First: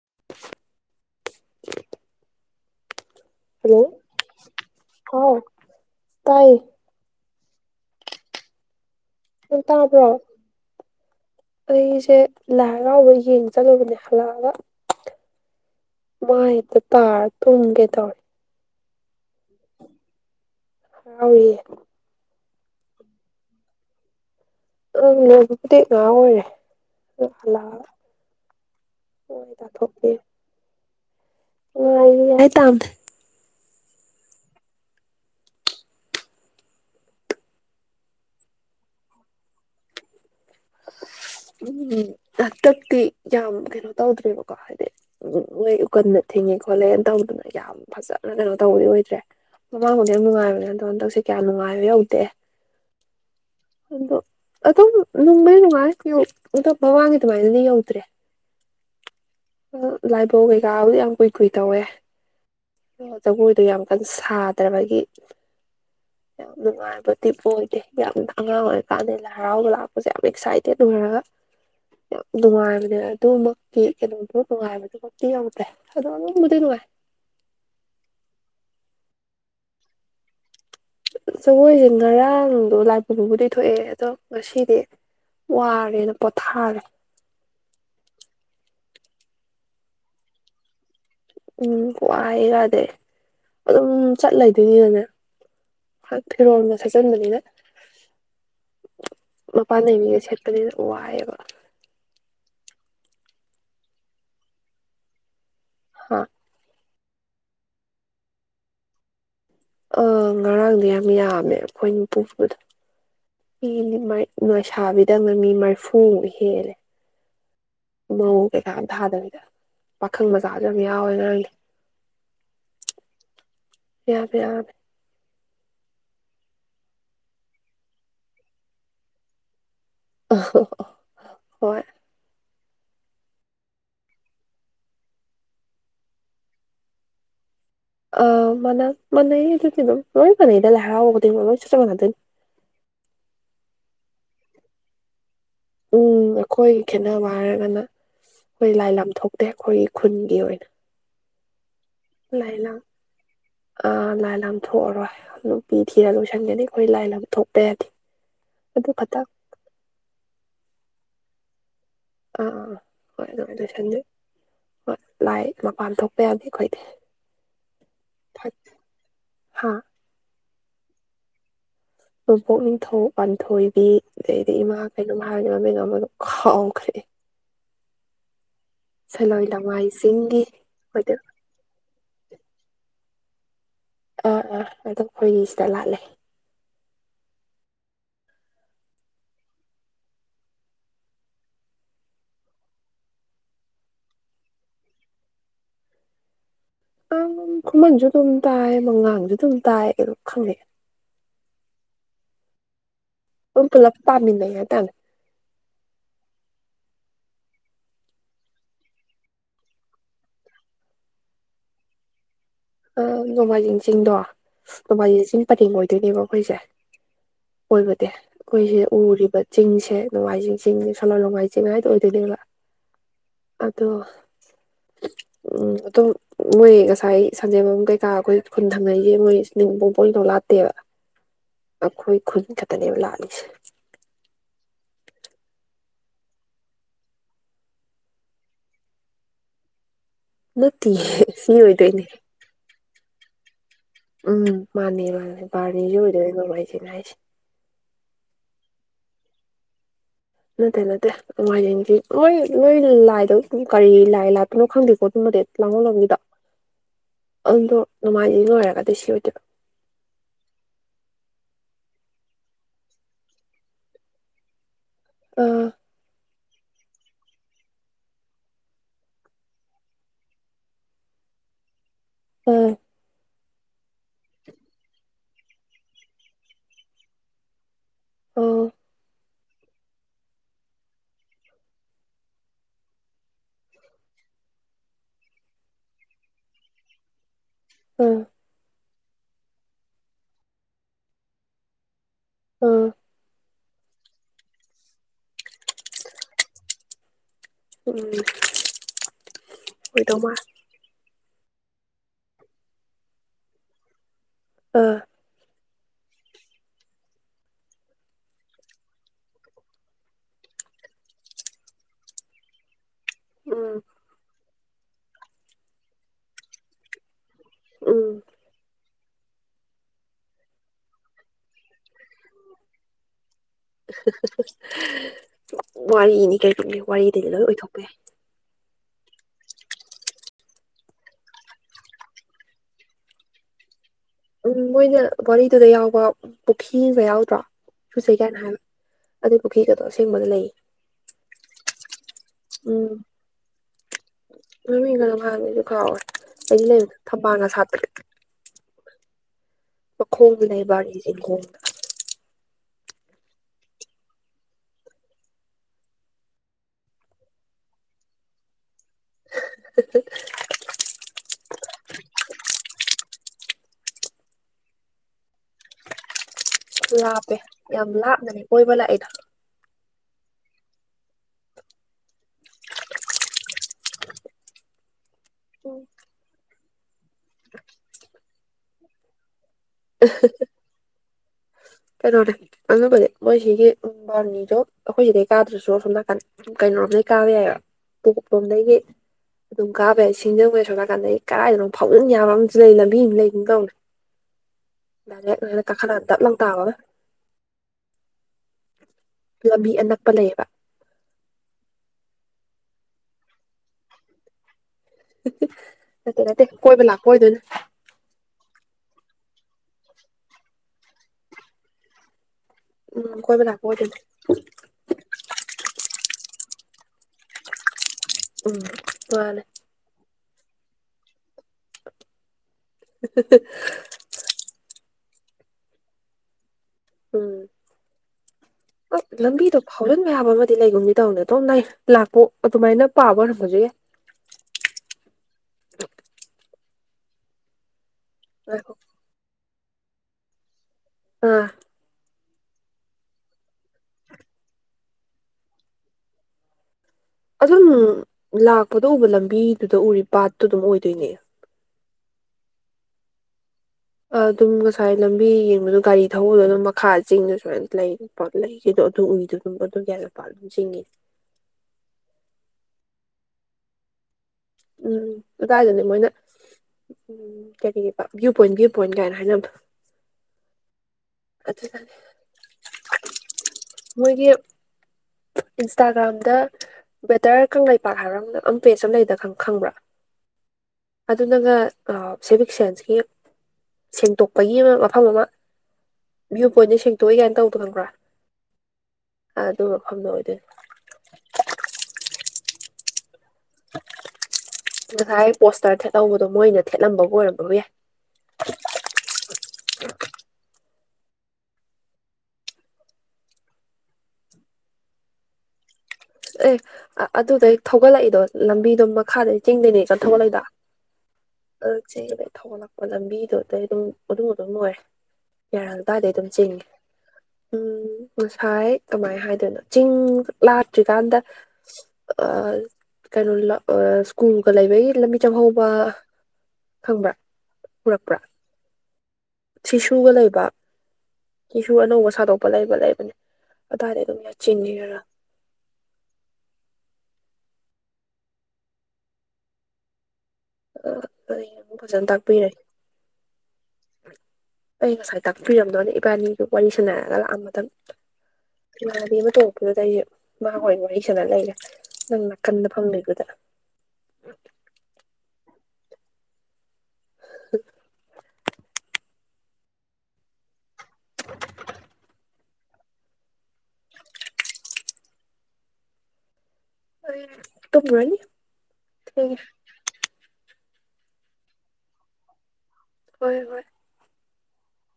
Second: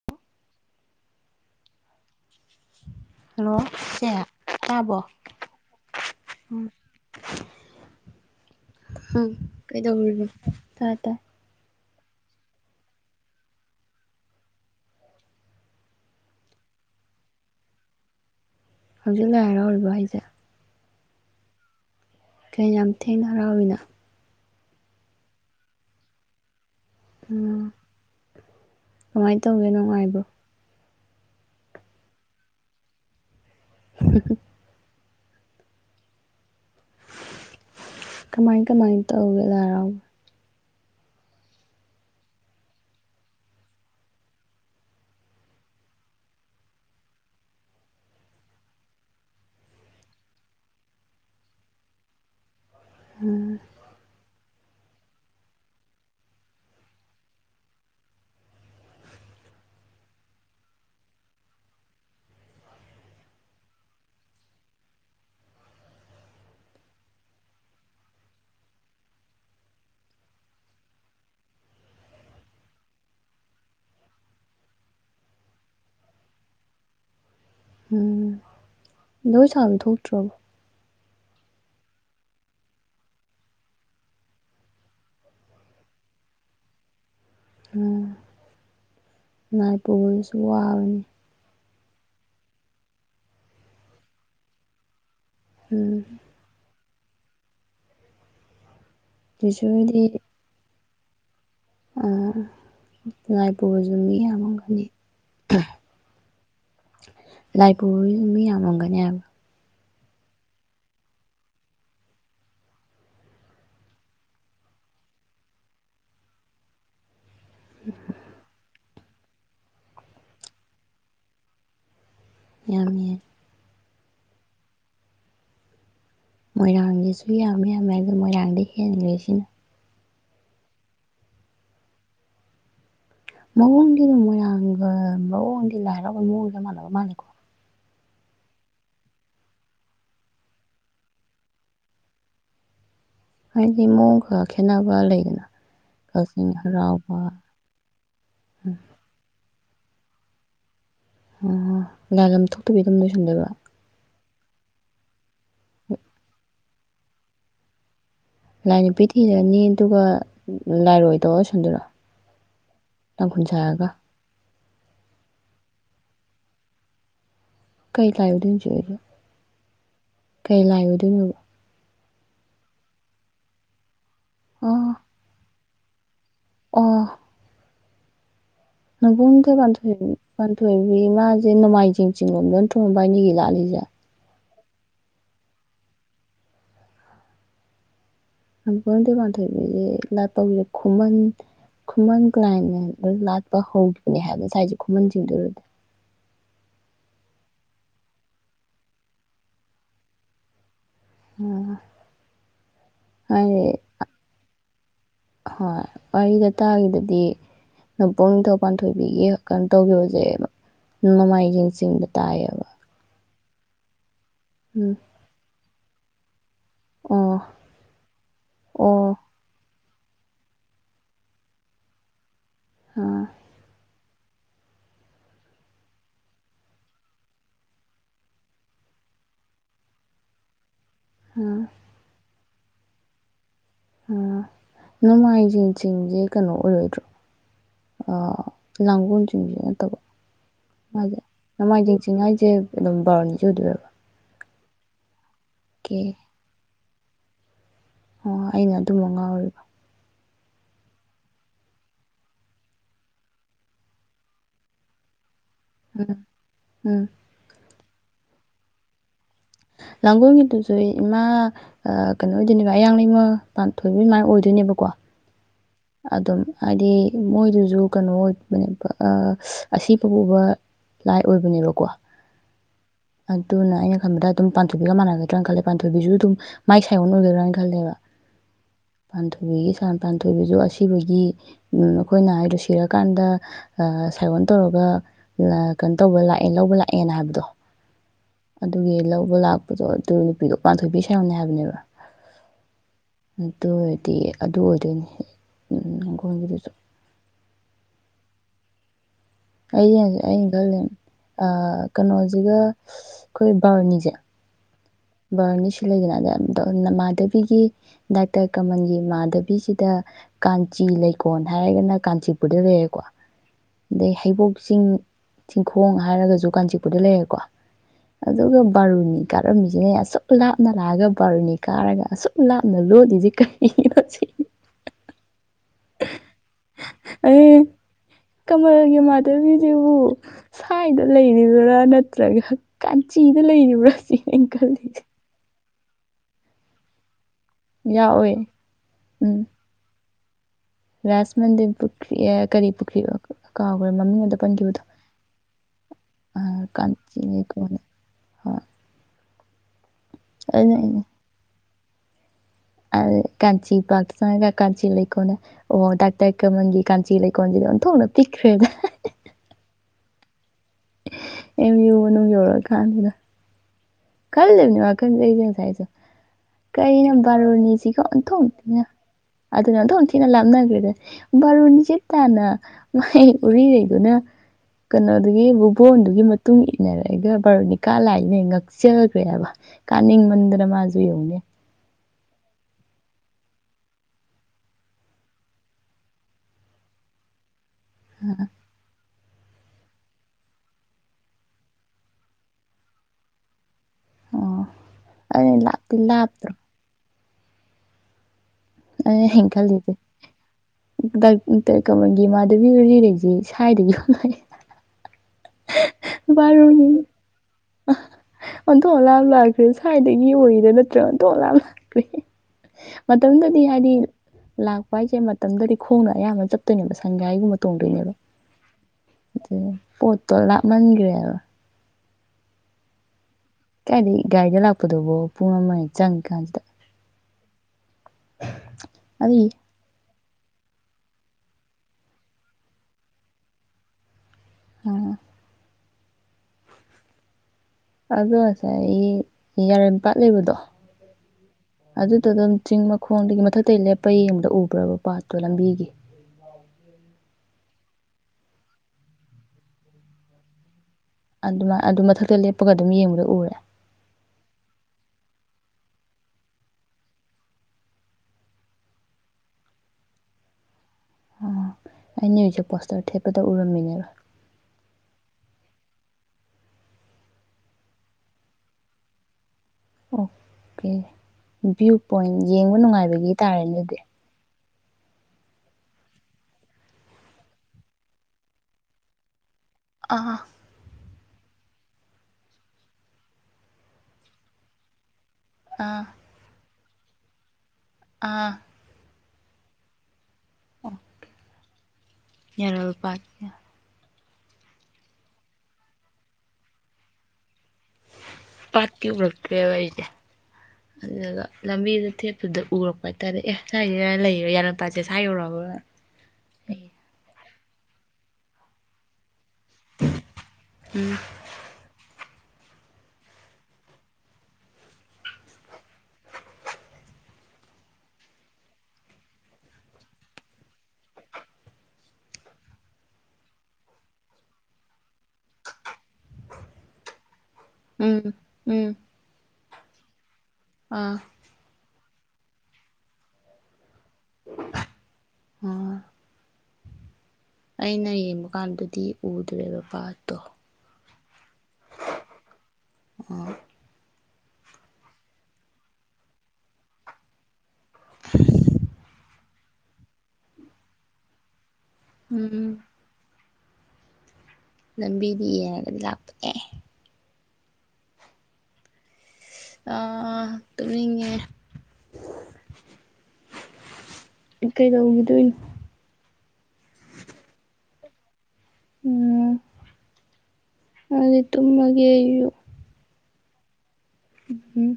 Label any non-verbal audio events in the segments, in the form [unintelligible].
[inaudible] hello ꯆꯦ ꯇꯥꯕꯔꯣ ꯍꯥꯎ ꯇꯥꯏꯌꯦ ꯑꯪ ꯅꯪ ꯇꯥꯕ꯭ꯔꯣ ꯀꯩꯗꯧꯅꯣ ꯇꯥ ꯇꯥꯏ ꯑꯩꯁꯦ ꯂꯥꯏ ꯍꯔꯥꯎꯕ ꯌꯦꯡ ꯆꯠꯂꯨꯕꯅꯦ ꯍꯜꯂꯛꯑꯒ ꯃꯥꯏꯑꯝꯇ ꯇꯥꯔ ꯇꯨꯝꯒꯦ ꯇꯧꯔꯦ ꯍꯧꯖꯤꯛ ꯂꯥꯏꯍꯥꯔꯥꯎꯔꯤꯕꯣ ꯍꯥꯏꯁꯦ ꯍꯔꯥꯎꯔꯤꯑꯦ ꯀꯩꯅ ꯌꯥꯝ ꯊꯦꯡꯅ ꯍꯔꯥꯎꯋꯅ ꯑꯪ ꯅꯕꯨꯗꯤ ꯉꯥ ꯑꯣꯏꯔꯦ ꯍꯜꯂꯛꯑꯒ ꯎꯝ ꯀꯃꯥꯏꯅ ꯇꯧꯒꯦ ꯅꯨꯡꯉꯥꯏꯕꯔꯣ ꯑ ꯌꯥꯏ ꯇꯗ ꯍ [unintelligible] ꯀꯃꯥꯏ ꯀꯃꯥꯏ ꯇꯧꯒꯦ ꯂꯥꯏ ꯍꯥꯔꯥꯎꯕ ꯎꯝ ꯍꯥꯛꯇꯛꯇꯤ ꯌꯥꯝ ꯀꯩꯅꯣ ꯇꯧꯗ꯭ꯔꯦꯕꯀꯣ ꯍꯥꯏꯗꯤ ꯅꯣꯏ ꯎꯀꯟꯗ ꯊꯤꯡꯉꯦ ꯈꯣꯠꯂꯦꯅ ꯇꯧꯗꯅ ꯌꯥꯝ ꯐꯖꯅ ꯀꯩꯅꯣ ꯇꯧꯕꯗꯤ ꯑꯣꯏꯗ꯭ꯔꯦ ꯃꯃꯥꯡꯉꯗꯤ ꯌꯥꯝ ꯅꯨꯡꯉꯥꯏꯕꯅꯦꯟꯇꯉꯅ ꯇꯧꯁꯦ ꯀꯌꯥꯝ ꯅꯨꯡꯉꯥꯏꯕ ꯌꯧꯗꯦ ꯎꯝ ꯑꯗꯣ ꯑꯗꯨꯝ ꯅꯨꯡꯕꯨꯗꯤ ꯅꯨꯡꯉꯥꯏ ꯀ ꯑꯗ ꯃꯃꯥꯡꯒꯤ ꯑꯗꯨꯃꯥꯏꯅꯗꯤ ꯌꯧꯗ꯭ꯔꯦ ꯂꯥꯏꯕꯧ ꯀꯩꯀꯥꯕꯨꯗꯤ ꯌꯥꯝ ꯀꯨꯏ ꯀꯨꯏ ꯇꯧꯋꯦ ꯑ ꯖꯒꯣꯏꯗꯣ ꯌꯥꯝ ꯀꯟꯅ ꯁꯥꯗ꯭ꯔꯕꯒꯤ ꯌꯥꯝ ꯅꯨꯡꯉꯥꯏꯕꯗꯤ ꯑꯣꯏꯗꯦ ꯌꯥꯝꯅ ꯑꯉꯥꯡ ꯑꯣꯏꯔꯀꯥꯟꯗ ꯂꯥꯏ ꯍꯔꯥꯎꯕ ꯂꯥꯛꯄ ꯁꯦ ꯌꯥꯝ ꯑꯦꯛꯁꯥꯏꯇꯦꯠ ꯑꯣꯏꯔꯒ ꯌꯥꯝ ꯅꯨꯡꯉꯥꯏꯕꯅꯦ ꯑꯗꯨꯃꯛꯇꯤ ꯀꯩꯅꯣꯗꯣ ꯅꯨꯡꯉꯥꯏꯕꯗꯨꯃꯛꯇꯤ ꯌꯥꯎꯗ꯭ꯔꯦ ꯑꯗꯣ ꯑꯗꯨꯕꯨꯗꯤ ꯅꯨꯡꯉꯥꯏ ꯎꯝ ꯂꯣꯏ ꯁꯥꯥꯡꯕ ꯊꯣꯛꯇ꯭ꯔꯣꯕ ꯖꯒꯣꯏꯁꯦ ꯉꯔꯥꯡꯗꯣ ꯂꯥꯏꯄꯨꯕꯕꯨꯗꯤ ꯊꯣꯛꯑꯦ ꯑꯗꯣ ꯉꯁꯤꯗꯤ ꯋꯥꯔꯦꯅ ꯄꯣꯊꯥꯔꯦ ꯂꯥꯏꯄꯨꯕꯁꯨ ꯋꯥꯕꯅꯤ ꯎꯝ ꯋꯥꯏ ꯀꯗꯦ ꯑꯗꯨꯝ ꯆꯠꯂꯗꯣꯏꯅꯤꯗꯅꯦ ꯎꯝ ꯐꯔ ꯁꯆꯟꯕꯅꯤꯗ ꯆꯦꯆꯦ ꯃꯄꯥꯟ ꯂꯩ ꯃꯤꯒꯁꯦꯠꯇꯅꯤꯗ ꯋꯥꯏꯑꯦꯕ ꯑꯝ ꯂꯥꯏ ꯄꯨꯔꯁꯨ ꯃꯤ ꯌꯥꯝꯃꯒꯅꯤ ꯍꯥ ꯂꯥꯏ ꯄꯨꯁꯨ ꯃꯤ ꯌꯥꯝꯃꯝꯒꯅꯦ ꯍꯥꯏꯕ ꯑꯥ ꯉꯔꯥꯡꯗꯤ ꯌꯥꯝ ꯌꯥꯝꯃꯦ ꯑꯩꯈꯣꯏꯅ ꯄꯨꯕꯗꯣ ꯃꯤ ꯂꯩꯁꯥꯕꯤꯗꯅ ꯃꯤ ꯃꯔꯥ ꯐꯨꯃꯨꯛ ꯍꯦꯜꯂꯦ ꯃꯧ ꯀꯩꯀꯥ ꯊꯥꯗꯕꯤꯗ ꯄꯥꯈꯪ ꯃꯆꯥꯁꯨ ꯑꯗꯨ ꯌꯥꯎꯋꯦ ꯈꯒꯤ ꯌꯝꯃꯦ [unintelligible] ꯃꯣꯏꯔꯥꯡꯒꯤꯁꯨ ꯌꯥꯝꯃꯦ ꯌꯥꯝꯃꯦ ꯑ ꯃꯣꯏꯔꯥꯡꯗ ꯍꯦꯟꯈꯦ ꯁꯤꯅ ꯍꯣꯏ ꯃꯑꯣꯡꯗꯤ ꯑꯗꯨ ꯃꯣꯏꯔꯥꯡꯒ ꯃꯑꯣꯡꯗꯤ ꯂꯥꯏ ꯍꯔꯥꯎꯒ ꯃꯑꯣꯡꯗ ꯃꯥꯟꯅꯕ ꯃꯥꯜꯂꯦꯀꯣ ꯑꯥ ꯃꯥꯅꯥ ꯃꯅꯩꯌꯦ ꯑꯗꯨꯗꯤ ꯑꯗꯨꯝ ꯂꯣꯏ ꯃꯅꯩꯗ ꯂꯥꯏ ꯍꯔꯥꯑꯣꯕꯥ ꯈꯨꯗꯤꯡ ꯃꯥꯀ ꯂꯣꯏꯅ ꯆꯞꯃꯥꯅꯗꯣꯏꯅꯤ ꯍꯥꯏꯗꯤ ꯃꯑꯣꯡ ꯈꯔ ꯈꯦꯠꯅꯕ ꯂꯩꯗꯅ ꯎꯝ ꯀꯛꯆꯤꯡ ꯑꯩꯈꯣꯏꯒꯤ ꯍꯔꯥꯎꯕ ꯈꯦꯠꯅꯕ ꯍꯥꯏꯔꯒꯅ ꯑꯩꯈꯣꯏ ꯂꯥꯏ ꯂꯥꯊꯣꯛꯄ ꯇꯦ ꯑꯩꯈꯣꯏꯒꯤ ꯈꯨꯟꯒꯤ ꯑꯣꯏꯅ ꯑ ꯂꯥꯂꯝ ꯂꯥꯏ ꯊꯣꯛꯇꯕꯤ ꯂꯥꯝ ꯑꯗꯨꯝ ꯂꯣꯏꯁꯤꯟꯗꯕ ꯑꯥ ꯂꯥꯏ ꯂ ꯑꯃ ꯊꯣꯛꯑꯔꯣꯏ ꯅꯨꯄꯤ ꯊꯤꯔ ꯂꯣꯏꯁꯟꯒꯅꯤ ꯑꯩꯈꯣꯏ ꯂꯥꯏ ꯂ ꯊꯣꯛꯄ ꯌꯥꯗꯦ ꯂꯥꯏ ꯑꯗꯨ ꯅꯨꯄꯤ ꯈꯛꯇꯪ ꯊꯤꯔꯅꯤ ꯑꯗꯨꯒ ꯂꯥꯏꯔꯣꯏ ꯇꯣꯁꯟꯗꯣꯏꯔꯣ ꯑ ꯑ ꯑ ꯍꯣꯏꯑꯗꯨ ꯂꯣꯏꯁꯅꯗ ꯂꯥꯏ ꯃꯄꯥꯟ ꯊꯣꯛꯄ ꯌꯥꯗꯦ ꯑꯩꯈꯣꯏꯗꯤ ꯀꯩ ꯂꯥꯏꯑꯣꯏꯗꯣꯏꯅꯣ ꯆꯣꯍꯧꯕꯣ ꯍꯥ ꯀꯩ ꯂꯥꯏ ꯑꯣꯏꯗꯣꯏꯅꯣꯕ ꯅꯣꯡꯄꯣꯛ ꯅꯤꯡꯊꯧ ꯄꯥꯟꯊꯣꯏꯕꯤ ꯑꯗꯩꯗꯤ ꯏꯃꯥ ꯑꯣ ꯀꯩꯅꯣꯝ ꯍꯥꯏꯔꯅꯦ ꯃꯃꯤꯡꯗꯣ [unintelligible] ꯍꯥꯎꯈ꯭ꯔꯦ ꯅꯕꯨꯡ ꯂꯋꯥꯏ ꯆꯤꯡꯒꯤ ꯄꯥꯟꯊꯣꯏꯕꯤ ꯑꯩꯈꯣꯏꯗ ꯃꯥꯦ ꯅꯃꯥꯏꯖꯤꯤꯡ ꯆꯤꯡ ꯂꯣꯝꯅ ꯊꯣꯏ ꯅꯒꯦ ꯜꯂꯤ ꯂꯥ ꯑꯥ ꯑꯥ ꯑꯗꯨ ꯑꯩꯈꯣꯏꯒꯤ ꯁꯤꯗ ꯂꯥꯠꯂꯦ ꯄꯥꯟꯊꯣꯏꯕꯤꯁꯦ ꯂꯥꯠꯄ ꯍꯧꯁꯦ ꯈꯨꯃꯟ ꯈꯨꯃꯟ ꯀ꯭ꯂꯥꯏ ꯂ ꯂꯥꯠꯄ ꯍꯧꯈꯤꯕꯅꯦ ꯍꯥꯏꯕ ꯉꯁꯥꯏꯁꯦ ꯈꯨꯃꯟꯁꯤꯡꯗꯨ ꯑꯣꯏꯔꯗꯤ ꯑ ꯈꯨꯃꯟꯁꯨ ꯑꯗꯨꯝ ꯇꯥꯏ ꯃꯉꯥꯡꯁꯨ ꯑꯗꯨꯝ ꯇꯥꯏ ꯑꯗꯨꯝ ꯈꯡꯅꯩ ꯑꯣ ꯍꯥꯏ ꯑꯗꯨꯝ ꯄꯨꯂꯞ ꯄꯥꯃꯤꯟꯅꯩ ꯍꯥꯏꯇꯥꯔꯦ ꯍꯣꯏ ꯋꯥꯔꯤꯗ ꯇꯥꯈꯤꯗ ꯍꯥꯏꯗꯤ ꯄꯨꯡ ꯅꯤꯡꯊꯧ ꯄꯥꯟꯊꯣꯏꯕꯤꯒꯤ ꯀꯩꯅꯣ ꯇꯧꯈꯤꯕꯁꯦ ꯃꯃꯥꯏꯖ ꯆꯤꯡꯕ ꯇꯥꯏꯌꯦꯕ ꯑ ꯅꯣꯡꯃꯥꯏꯖꯤꯡ ꯆꯤꯡꯗꯣ ꯎꯝ ꯅꯣꯡꯃꯥꯖꯤꯡ ꯆꯤꯡ ꯄꯥꯔꯦꯡ ꯑꯣꯏ ꯇꯤꯗꯤ ꯒꯣꯑꯩꯈꯣꯏꯁꯦ ꯑꯣ ꯑꯣꯏꯕꯗꯤ ꯑꯩꯈꯣꯏꯁꯤꯗ ꯑꯣ ꯎꯔꯤꯕ ꯆꯤꯡꯁꯤ ꯍꯦꯛ ꯅꯣꯡꯃꯥꯏꯖꯤꯡ ꯆꯤꯡ ꯁꯣꯂꯥꯡ ꯅꯣꯡꯃꯥꯏ ꯆꯤꯡ ꯍꯥꯏꯥꯏꯗꯣ ꯑꯣꯏꯗꯣꯏꯅꯦꯕ ꯑ ꯑꯗꯣ ꯎꯝ ꯑꯗꯨꯝ ꯃꯣꯏ ꯉꯁꯥꯏ ꯁꯟꯖꯦꯝꯕꯝ ꯀꯩꯀꯥ ꯑꯩꯈꯣꯏ ꯈꯨꯟ ꯊꯡꯅꯩꯁꯦ ꯃꯣꯏꯅꯨꯡꯄꯣꯛꯕꯣꯏꯗꯣ ꯂꯥꯠꯇꯦꯕ ꯍꯝ ꯑꯩꯈꯣꯏ ꯈꯨꯟ ꯈꯛꯇꯅꯦꯕ ꯂꯥꯛꯑꯗꫭꯏꯁꯦ ꯍꯝ ꯅꯣꯡꯃꯥꯏꯖꯤꯡ ꯆꯤꯡꯁꯦ ꯀꯩꯅꯣ ꯑꯣꯏꯔꯣꯏꯗ꯭ꯔꯣ ꯑ ꯂꯥꯡꯒꯣꯜ ꯆꯤꯡꯁꯦ ꯅꯠꯇꯕ꯭ꯔꯣ ꯅꯠꯇꯤꯌꯦ ꯁꯤ ꯑꯣꯏꯗꯣꯏꯅꯦ ꯍꯥꯏꯁꯦ ꯑꯗꯨꯝ ꯕꯥꯔꯨꯅꯤꯁꯤ ꯑꯣꯏꯗꯣꯏꯔꯥꯕ ꯎꯝ ꯃꯥꯅꯤ ꯃꯥꯅꯦ ꯕꯥꯔꯨꯅꯤꯖꯤ ꯑꯣꯏꯗꯣꯏꯅꯦ ꯅꯣꯡꯃꯥꯏꯖꯤꯡ ꯍꯥꯏ ꯑꯟꯑꯣꯗꯤꯕꯜ [inaudible] ꯑꯣ ꯑꯩꯅ ꯑꯗꯨꯃ ꯉꯥꯎꯔꯨꯏꯕ ꯅꯠꯇꯦ ꯅꯠꯇꯦ ꯅꯣꯡꯃꯥꯏꯖꯤꯡ ꯗꯤ ꯃꯣꯏ ꯃꯣꯏꯒꯤ ꯂꯥꯏꯗꯨ ꯀꯔꯤ ꯂꯥꯏ ꯂꯥꯠꯄꯅꯣ ꯈꯪꯗꯦꯀꯣ ꯑꯗꯨꯃꯗꯤ ꯂꯥꯡꯒꯣꯜ ꯂꯣꯝꯒꯤꯗꯣ ꯎꯝ ꯑꯗꯣ ꯅꯣꯡꯃꯥꯏꯖꯤꯡ ꯑꯣꯏꯔꯒꯗꯤ ꯁꯤ ꯑꯣꯏꯗꯣꯏꯕ ꯂꯥꯡꯒꯣꯜꯒꯤꯗꯨꯁꯨ ꯏꯃꯥ ꯑ ꯀꯩꯅꯣ ꯑꯣꯏꯗꯣꯏꯅꯦꯕ ꯑꯌꯥꯡ ꯂꯩꯃ ꯄꯥꯟꯊꯣꯏꯕꯤ ꯑꯗꯨꯃꯥꯏ ꯑꯣꯏꯗꯣꯏꯅꯦꯕꯀꯣ ꯑ ꯑꯗꯨꯝ ꯍꯥꯏꯗꯤ ꯃꯣꯏꯗꯨꯖꯨ ꯀꯩꯅꯣ ꯑꯣꯏꯕꯅꯦꯕ ꯑ ꯑꯁꯤꯕ ꯄꯨꯕ ꯂꯥꯏ ꯑꯣꯏꯕꯅꯦꯕꯀꯣ ꯑꯝ ꯑꯗꯨꯅ ꯑꯩꯅ ꯈꯟꯕꯗ ꯑꯗꯨꯝ ꯄꯥꯟꯊꯣꯏꯕꯤꯒ ꯃꯥꯟꯅꯒꯗ꯭ꯔꯥꯅ ꯈꯜꯂꯦ ꯄꯥꯟꯊꯣꯏꯕꯤꯖꯨ ꯑꯗꯨꯝ ꯃꯥꯏ ꯁꯥꯏꯌꯣꯟ ꯑꯣꯏꯒꯗ꯭ꯔꯥꯅ ꯈꯜꯂꯦꯕ ꯑꯣ ꯄꯥꯟꯊꯣꯏꯕꯤꯒꯤ ꯁꯥꯟ ꯄꯥꯟꯊꯣꯏꯕꯤꯖꯨ ꯑꯁ ꯁꯤꯕꯒꯤ ꯑꯝ ꯑꯩꯈꯣꯏꯅ ꯍꯥꯏꯗꯔꯥ ꯁꯤꯔꯀꯥꯟꯗ ꯁꯥꯏꯌꯣꯟ ꯑ ꯇꯧꯔꯒ ꯑ ꯀꯩꯅꯣ ꯇꯧꯕ ꯂꯥꯛꯑꯦ ꯂꯧꯕ ꯂꯥꯛꯑꯦꯅ ꯍꯥꯏꯕꯗꯣ ꯑꯥ ꯑꯗꯨꯒꯤ ꯂꯧꯕ ꯂꯥꯛꯄꯗꯣ ꯑꯗꯨ ꯅꯨꯄꯤꯗꯣ ꯄꯥꯟꯊꯣꯏꯕꯤ ꯁꯥꯏꯌꯣꯟꯅꯦ ꯍꯥꯏꯕꯅꯦꯕ ꯑꯥ ꯑꯗꯨ ꯗꯤ ꯑꯗꯨ ꯑꯣꯏꯗꯣꯏꯅꯤ ꯎꯝ ꯏꯪꯈꯣꯜꯒꯤꯗꯨꯁꯨ ꯎꯝ ꯑꯣꯏꯗꯧ ꯑꯩꯅ ꯃꯥꯜꯂꯦ ꯑꯩꯟ ꯈꯜꯂꯤꯅꯤ ꯑ ꯀꯅꯣꯁꯤꯒ ꯑꯩꯈꯣꯏ ꯕꯥꯔꯨꯅꯤꯁꯦ ꯑꯥ ꯕꯥꯔꯨꯅꯤꯁ ꯁꯤ ꯂꯩꯗꯅ ꯑ ꯅꯃ ꯃꯥꯙꯕꯤꯒꯤ ꯗꯥꯛꯇꯔ ꯀꯃꯟꯒꯤ ꯃꯥꯙꯕꯤꯒꯤꯗ ꯀꯥꯟꯆꯤ ꯂꯩꯀꯣꯜ ꯍꯥꯏꯔꯒꯅ ꯀꯥꯟꯆꯤꯄꯨꯔꯗ ꯂꯩꯔꯦꯀꯣ ꯎꯝ ꯗꯩ ꯍꯩꯕꯣꯛ ꯆꯤꯡ ꯆꯤꯡꯈꯣꯡ ꯍꯥꯏꯔꯒꯁꯨ ꯀꯥꯟꯆꯤꯄꯨꯔꯗ ꯂꯩꯔꯦꯀꯣ ꯎꯝ ꯑꯗꯨꯒ ꯕꯥꯔꯨꯅꯤ ꯀꯥꯔꯝ ꯁꯤꯅꯦ ꯑꯁꯨꯛ ꯂꯥꯞꯅ ꯂꯥꯛꯑꯒ ꯕꯥꯔꯨꯅꯤ ꯀꯥꯔꯒ ꯑꯁꯨꯛ ꯂꯥꯞꯅ ꯂꯣꯠꯜꯂꯤꯖꯤ ꯀꯩ ꯑꯍꯍꯍꯍ ꯋꯥꯔꯤꯅꯤ ꯀꯔꯤꯅꯣ ꯃꯤ ꯋꯥꯔꯤꯗꯗꯤ ꯂꯣꯏ ꯑꯣꯏꯊꯣꯛꯄ ꯌꯥꯏ ꯙꯕꯤꯖꯤꯕꯨ ꯁꯥꯏꯗ ꯂꯩꯔꯤꯕ꯭ꯔꯥ ꯅꯠꯇ꯭ꯔꯒ ꯀꯥꯟꯆꯤꯗ ꯂꯩꯔꯤꯕ꯭ꯔꯥ ꯁꯤꯅꯤ ꯑꯩ ꯎꯝ ꯃꯣꯏꯅ ꯋꯥꯔꯤ ꯑꯗꯨꯗ ꯌꯥꯎꯕ ꯄꯨꯈꯤ ꯃꯥ ꯌꯥꯎꯗ꯭ꯔꯣ ꯏꯄꯨ ꯆꯥꯍꯤ ꯌꯥꯎꯋꯦ ꯀꯥꯌꯥꯅꯣ ꯍꯥꯏꯕ ꯑꯗꯨꯏ ꯄꯨꯈꯤꯒꯗꯣ ꯑꯁ ꯑꯗꯨꯝꯕꯗ ꯂꯩ ꯔꯥꯖꯃꯟꯗꯤꯔ ꯄꯨꯈ꯭ꯔꯤ ꯀꯔꯤ ꯎꯝ ꯄꯨꯈ꯭ꯔꯤ ꯀꯥꯎꯈ꯭ꯔꯦ ꯃꯃꯤꯡꯗꯣ ꯄꯟꯈꯤꯕꯗꯣ ꯃꯃꯤꯡ ꯀꯩꯅꯣꯝ ꯍꯥꯏꯕꯅꯦ ꯑꯩꯁꯨ ꯀꯥꯎꯔꯦ ꯑꯥ ꯑꯩꯗꯤ ꯂꯩꯕꯗꯣ ꯀꯥꯟꯆꯤ ꯊꯝꯕꯥꯜꯒ ꯂꯩꯀꯣꯟꯅꯦ ꯁꯥꯠꯄꯗꯣ ꯑꯥ ꯃꯈꯣꯡꯗꯨꯅꯦ ꯕꯥꯔꯤ ꯆꯤꯡꯈꯣꯡ ꯑ ꯀꯥꯟꯆꯤ ꯄꯥꯛꯇ ꯆꯪꯉꯒ ꯀꯥꯡꯆꯤ ꯂꯩꯀꯣꯟꯗ ꯑꯣ ꯗꯥꯛꯇꯔ ꯀꯥꯃꯜꯒꯤ ꯀꯥꯟꯆꯤ ꯂꯩ ꯀꯣꯟꯖꯤꯗꯤ ꯑꯣꯟꯊꯣꯛꯅ ꯄꯤꯛꯈꯔ꯭ꯦ ꯗ [inaudible] [unintelligible] ꯑꯦꯝꯃꯌꯨ ꯃꯅꯨꯡ ꯌꯧꯔꯀꯥꯟꯗꯨꯗ ꯈꯜꯂꯤꯕꯅꯤ ꯋꯥꯈꯜꯁꯦ ꯑꯩꯖꯨ ꯉꯥꯁꯥꯏꯁꯨ ꯀꯩꯅꯣ ꯂꯥꯞꯄꯦ ꯕꯥꯔꯣꯅꯤ ꯌꯥꯝ ꯆꯤꯡꯈꯣꯡ ꯂꯥꯞꯅꯅꯦ ꯑꯟꯊꯣꯛ ꯀꯣꯏꯕ ꯊꯤꯅ ꯂꯥꯛꯏꯗꯣ ꯑꯗꯨꯅ ꯑꯣꯟꯊꯣꯛ ꯊꯤꯅ ꯂꯥꯄ ꯝꯅꯈ꯭ꯔꯦꯗ ꯕꯥꯔꯨꯅꯤꯖꯦ ꯇꯥꯟꯅ ꯃꯥꯏ ꯎꯔꯤꯔꯩꯗꯨꯅ ꯀꯩꯅꯣꯗꯨꯒꯤ ꯎꯝ ꯕꯨꯕꯣꯟꯗꯨꯒꯤ ꯃꯇꯨꯡ ꯏꯟꯅꯔꯒ ꯕꯥꯔꯃꯤꯀꯥ ꯂꯥꯛꯠ ꯅꯤꯡꯉꯛ ꯆꯦꯜꯒꯔ꯭ꯦ ꯕ ꯀꯥꯅꯤꯡꯃꯟꯗꯅ ꯃꯥꯖꯨ ꯌꯦꯉꯨꯅꯦ ꯀꯩꯅꯣꯅꯦ ꯑꯗꯨꯕꯨꯗꯤ ꯃꯣꯏꯁꯤꯒꯤ ꯕꯥꯔꯅꯤꯗꯣ ꯑꯩꯈꯣꯏ ꯁꯤꯗꯩ ꯀꯥꯗ꯭ꯔꯁꯨ ꯑꯁꯣꯝ ꯅꯥꯀꯟꯗ ꯀꯩꯅꯣꯝꯗꯩ ꯀꯥꯕ ꯌꯥꯏꯕ ꯄꯨꯕꯨꯕꯔꯣꯝꯗꯒꯤ ꯑꯗꯨꯝ ꯀꯥꯕ ꯌꯥꯏ ꯁꯤꯡꯖꯥꯃꯩ ꯁꯣꯝꯂꯀꯥꯟꯗ ꯑꯩ ꯀꯗꯥꯥꯏꯗꯅꯣ ꯐꯥꯎꯖꯤꯟ ꯌꯥꯕ ꯑ ꯑꯃꯁꯨ ꯂꯩ ꯂꯝꯕꯤ ꯑꯃ ꯂꯩꯒꯨꯝ ꯇꯧꯕꯅꯦ ꯑꯣ ꯑꯩꯅ ꯂꯥꯞꯇꯤ ꯇꯞ ꯂꯥꯥꯎ ꯂꯥꯞꯇ꯭ꯔꯣ ꯇꯥꯕꯒ ꯑꯗꯨꯅꯦ ꯍꯌꯦꯡ ꯂꯝꯕꯤ ꯈꯜꯂꯤꯖꯦ ꯑꯅꯛꯄ ꯂꯩꯌꯦꯕ [inaudible] ꯃꯥꯗꯕꯤ ꯎꯔꯤꯔꯩꯁꯦ ꯁ꯭ꯋꯥꯏꯗꯒꯤ ꯍꯧꯔꯦ ꯅꯠꯇꯦ ꯅꯠꯇꯦ ꯀꯣꯏꯕ ꯂꯥꯛꯄ ꯑꯣꯏꯗꯣꯏꯅꯦ ꯑꯣꯟꯊꯣꯛ ꯂꯥꯞ ꯂꯥꯛꯈ꯭ꯔꯦ ꯁ꯭ꯋꯥꯏꯗꯒꯤ ꯑꯣꯏꯔꯤꯗ ꯅꯠꯇ꯭ꯔꯦ ꯑꯣꯟꯇꯣꯛ ꯂꯥꯞ ꯂꯥꯛꯈ꯭ꯔꯦꯍꯦ ꯎꯝ ꯀꯣꯏꯕ ꯃꯇꯝꯗꯗꯤ ꯂꯥꯛꯄ ꯍꯥꯏꯗꯤ ꯑꯣꯏꯗꯣꯏꯅꯦ ꯂꯥꯛꯄ ꯍꯥꯏꯁꯦ ꯃꯇꯝꯗꯗꯤ ꯈꯣꯡꯅ ꯑꯌꯥꯝꯕ ꯆꯠꯄ ꯇꯣꯏꯅꯦꯕ ꯁꯟ ꯒꯥꯔꯤꯒꯨꯝꯕ ꯇꯣꯡꯗꯣꯏꯅꯦꯕ ꯎꯝ ꯄꯂꯦ ꯗꯣ ꯂꯥꯞꯃꯟꯒꯔ꯭ꯦ ꯕ [inaudible] [unintelligible] ꯀꯥꯏꯗꯩ ꯒꯥꯔꯤꯗ ꯂꯥꯛꯄꯗꯨꯕꯥꯎ ꯄꯨꯡ ꯑꯃ ꯆꯪꯉꯤ ꯀꯥꯟꯁꯤꯗ ꯎꯝ ꯑ ꯑꯗꯨꯏ ꯂꯝꯕꯤꯗ ꯐꯥꯎꯖꯟ ꯌꯥꯕ ꯑꯃꯗꯤ ꯂꯩꯒꯨꯝꯅꯤ ꯇꯧꯅꯦ ꯑꯗꯨꯣꯝꯗꯩꯩ ꯂꯥꯛꯄ ꯑꯗꯨꯃꯥꯏꯅ ꯄꯥꯕ ꯑꯣꯏꯔꯝꯕꯖꯨ ꯌꯥꯏ ꯑ [inaudible] [unintelligible] ꯑꯗꯣ ꯑꯁꯦ ꯉꯥꯏꯈꯣ ꯑꯩ ꯌꯥꯔꯟꯄꯥꯥꯠ ꯂꯩꯕꯗꯣ ꯑ ꯑꯗꯨ ꯑꯗꯨꯝ ꯆꯤꯡ ꯃꯈꯣꯡꯗꯒꯤ ꯃꯊꯛꯇꯩ ꯂꯦꯞꯄ ꯌꯦꯡꯕꯗ ꯎꯕ꯭ꯔꯕ ꯄꯥꯠꯇꯣ ꯂꯝꯕꯤꯒꯤ ꯑꯗꯨꯝ ꯂꯥꯛꯄꯗ ꯎꯕ ꯂꯝꯕꯤꯗꯨꯗ ꯎꯔꯤ ꯄꯥꯠꯇꯨ ꯑꯗꯨꯝ ꯑꯣꯏ ꯗꯣꯏꯅꯦ ꯑꯗꯨꯃꯥꯏ ꯑꯗꯨ ꯃꯊꯛꯇ ꯂꯦꯞꯄꯒ ꯑꯗꯨꯝ ꯌꯦꯡꯕꯗ ꯎꯔꯦ ꯑꯗꯨꯝ ꯉꯁꯥꯏ ꯂꯝꯕꯤ ꯌꯦꯡꯕꯗꯣ ꯒꯥꯔꯤ ꯊꯧꯕꯗꯣ ꯑꯗꯨꯝ ꯃꯈꯥ ꯆꯤꯡꯗꯁꯨ ꯂꯩ ꯂꯩꯈꯤꯗꯣ ꯑꯗꯨ ꯎꯏꯗꯣ ꯑꯗꯨꯝ ꯑꯗꯨ ꯌꯥꯔꯟꯄꯥꯠ ꯑꯗꯨꯝ ꯆꯤꯡꯉꯦ ꯑꯥ ꯑꯩꯅ ꯍꯧꯖꯤꯛ ꯄꯣꯁꯇꯔ ꯊꯦꯠꯄꯗ ꯎꯔꯝꯃꯤꯅꯦꯕ ꯎꯝ ꯑꯗꯋꯥꯏꯗꯅꯦ ꯃꯣꯏꯅ ꯎꯝ ꯀꯔꯤꯕ ꯚꯌꯨ ꯄꯣꯏꯟ ꯚ꯭ꯌꯨ ꯄꯣꯏꯟ ꯀꯥꯏꯅ ꯍꯥꯏꯅꯕꯗꯣ ꯑꯣꯀꯦ ꯑꯗꯨꯅꯅꯦ ꯚ꯭ꯌꯨ ꯄꯣꯏꯟ ꯌꯦꯡꯕ ꯅꯨꯡꯉꯥꯏꯕꯒꯤ ꯇꯥꯔꯦ ꯑꯗꯨꯗꯤ ꯃꯣꯏꯒꯤ ꯏꯟꯁꯇꯥꯒ꯭ꯔꯥꯝꯗ ꯕꯦꯇꯔ ꯀꯪꯂꯩꯄꯥꯛ ꯍꯥꯏꯕ ꯑꯃ ꯄꯦꯖ ꯑꯃ ꯂꯩꯗ ꯈꯪꯉ ꯈꯪꯕ꯭ꯔꯥ ꯑ ꯑꯗꯨꯅꯒ ꯁꯤꯚꯤꯛ ꯁꯦꯟꯁꯀꯤ ꯁꯦꯡꯇꯣꯛꯄꯒꯤ ꯑꯃ ꯃꯐꯝ ꯑꯃ ꯑꯥ ꯚꯤꯌꯨ ꯄꯣꯏꯟ ꯇꯣꯏ ꯀꯥꯏꯅ ꯇꯧꯕꯗꯣ ꯈꯪ꯭ꯕꯔꯥ ꯑꯥ ꯑꯥ ꯑꯗꯨ ꯃꯐꯝꯗꯣ ꯑꯣꯏꯗꯣꯏꯅꯦ ꯑ ꯌꯥꯔꯟꯄꯥꯠ ꯉꯁꯥꯏ ꯄꯣꯁꯇꯔ ꯊꯦꯠꯍꯧꯕꯗꯣ ꯃꯣꯏꯅ ꯊꯦꯠꯂꯝꯕꯕꯨ ꯑꯣꯏꯔꯝꯕꯕꯨ ꯌꯥꯏ ꯄꯥꯠꯇꯤ ꯎꯔꯛꯇꯔ꯭ꯦꯕ ꯑꯩꯁꯦ ꯑꯗꯨꯒ ꯂꯝꯕꯤꯗ ꯊꯦꯠꯄꯗ ꯎꯔꯛꯄ ꯍꯥꯏꯇꯥꯔꯦ ꯑꯦ ꯁꯥꯏ ꯂꯩꯔ ꯌꯥꯔꯟꯄꯥꯠꯁꯦ ꯁꯋꯥꯏ ꯌꯧꯛꯔꯑꯕ ꯑꯦ ꯑꯗꯨꯗꯩ ꯊꯧꯒꯠꯂꯛꯏꯗꯣ ꯂꯝꯕꯤꯗꯣ ꯃꯈꯥꯗ ꯆꯤꯡꯗꯩꯅꯦ ꯊꯧꯒꯠꯂꯛꯏꯗꯣ ꯊꯧꯒꯠꯂꯛꯄ ꯂꯝꯕꯤꯗꯨꯗꯩ ꯑꯗꯨꯝ ꯑꯗꯨꯝ ꯑꯗꯨꯝ ꯑꯣꯢꯔꯦ ꯌꯥꯔꯜ ꯑꯗꯥꯏꯗꯩ ꯑꯗꯨꯝ ꯆꯤꯡꯉꯦ ꯎꯝ ꯉꯁꯥꯏ ꯀꯃꯥꯏꯅ ꯍꯥꯏꯗꯣꯏꯅꯣ ꯆꯤꯡ ꯂꯥꯟꯗꯔ꯭ꯤ ꯍꯧꯖꯤꯀꯥꯟꯗ ꯀꯩꯅꯣ ꯁ꯭ꯀꯨꯜꯒ ꯂꯩꯕꯒꯤ ꯂꯝꯕꯤ ꯆꯪꯍꯧꯕ ꯈꯪꯕ꯭ꯔꯥ ꯎꯔꯛꯄ꯭ꯔꯥ ꯎꯝ ꯎꯝ ꯁꯤꯁꯨꯒ ꯂꯩꯕ ꯑꯥ ꯁꯤꯁꯨ ꯑꯅꯧꯕ ꯊꯥꯗꯣꯛꯄ ꯂꯩꯕ ꯂꯩꯕꯅꯤ ꯑꯗꯨꯋꯥꯏꯗꯒꯤ ꯑꯗꯨꯝ ꯆꯤꯡꯉꯦ ꯑꯣ ꯑꯩꯅ ꯌꯦꯡꯕ ꯀꯥꯟꯗꯗꯤ ꯎꯗ꯭ꯔꯦꯕ ꯄꯥꯠꯇꯣ ꯑꯣ ꯑꯩ ꯑꯗꯨꯝ ꯐꯖꯅ ꯇꯥꯛꯄꯤꯔꯦ ꯑꯣ ꯑꯩ ꯉꯁꯥꯏ ꯇꯥꯛꯄꯤꯔꯝꯗꯣꯅꯦ ꯏꯕꯥꯅꯤꯗꯣ ꯋꯥꯔꯤ ꯁꯥꯅ ꯂꯥꯛꯑꯝꯒꯗꯕꯅꯦ ꯌꯥꯗꯤꯕ ꯗꯣ ꯑꯗꯨꯗ ꯑꯩ ꯃꯥ ꯑꯣꯏ ꯋꯥꯔꯤ ꯁꯅꯥ ꯂꯩꯔꯦ ꯅꯪ ꯅꯥꯀꯟꯗ ꯎꯝ ꯐꯝ ꯂꯩꯕꯗ [unintelligible] ꯂꯝꯕꯤꯗꯤ ꯌꯦꯡꯑꯒ ꯂꯥꯛꯄꯅꯦ [unintelligible] ꯑ ꯇꯨꯝꯃꯤꯡꯉꯦ ꯀꯩꯗꯧꯒꯤ ꯗꯣꯏꯅꯣ ꯇꯨꯝꯃꯨꯔꯅꯤ ꯊꯦꯡꯉꯦ ꯎꯝ ꯑꯗꯨꯗꯤ ꯇꯨꯝꯃꯒꯦ ꯑꯩꯁꯨ ꯍꯣꯏ ꯍꯣꯏ ꯎꯝ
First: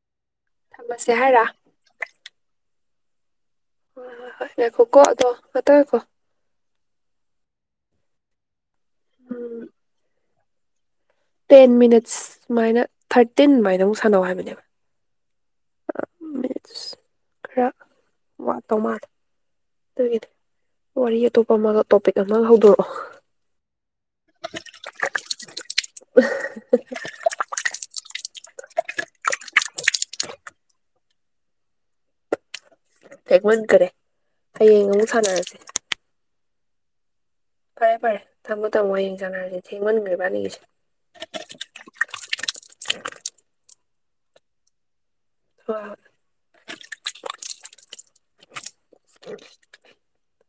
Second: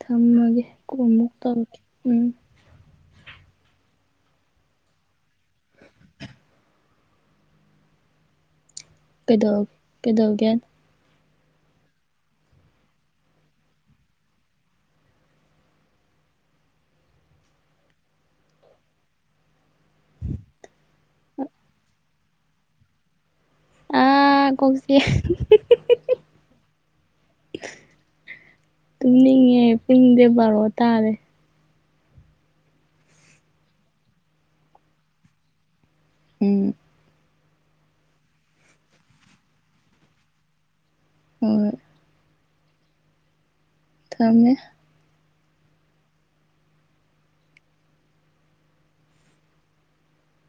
ꯊꯝꯃꯒꯦ ꯀꯣꯟ ꯊꯝꯃꯁꯦ ꯃꯨꯛ ꯍꯥꯏꯔ ꯇꯧꯔꯛꯀꯦ ꯎꯝ ꯍꯣꯏ ꯍꯣꯏ ꯉꯥꯏꯈꯣꯀꯣ ꯑꯗꯣ ꯉꯥꯏꯍꯥꯛꯇꯪ ꯉꯥꯏꯈꯣ ꯀꯩꯗꯧ ꯎꯝ ꯀꯩꯗꯧꯒꯦ ꯇꯦꯟ ꯃꯤꯅꯠꯁ ꯁꯨꯃꯥꯏꯅ ꯊꯥꯔꯇꯤꯟ ꯑꯗꯨꯃꯥꯏꯅ ꯑꯃꯨꯛ ꯁꯥꯟꯅꯧ ꯍꯥꯏꯕꯅꯦꯕ ꯈꯔ ꯋꯥꯠꯇꯧ ꯃꯥꯜꯂꯦ ꯑꯗꯨꯒꯤꯗꯤ ꯋꯥꯔꯤ ꯑꯇꯣꯞꯄ ꯑꯃꯒ ꯇꯣꯄꯤꯛ ꯑ ꯍꯧꯗꯣꯔꯛꯑꯣ ꯑꯥ ꯀꯣꯛ ꯆꯤꯠꯑꯦ ꯇꯨꯝꯅꯤꯡꯉꯦ ꯄꯨꯡꯗꯤ ꯕꯥꯔꯣ ꯇꯥꯔꯦ ꯊꯦꯡꯃꯟꯈꯔꯦ ꯍꯌꯦꯡ ꯑꯃꯨꯛ ꯁꯥꯟꯅꯔꯁꯦ ꯎꯝ ꯐꯔꯦ ꯐꯔꯦ ꯊꯝꯃꯣ ꯊꯝꯃꯣ ꯍꯌꯦꯡ ꯁꯥꯟꯅꯔꯁꯤ ꯊꯦꯡꯃꯟꯈ꯭ꯔꯦ ꯏꯕꯥꯅꯤꯒꯤꯁꯤ ꯍꯣꯏ [unintelligible] ꯊꯝꯃꯦ ꯍꯣꯏ ꯍꯣꯏ [unintelligible]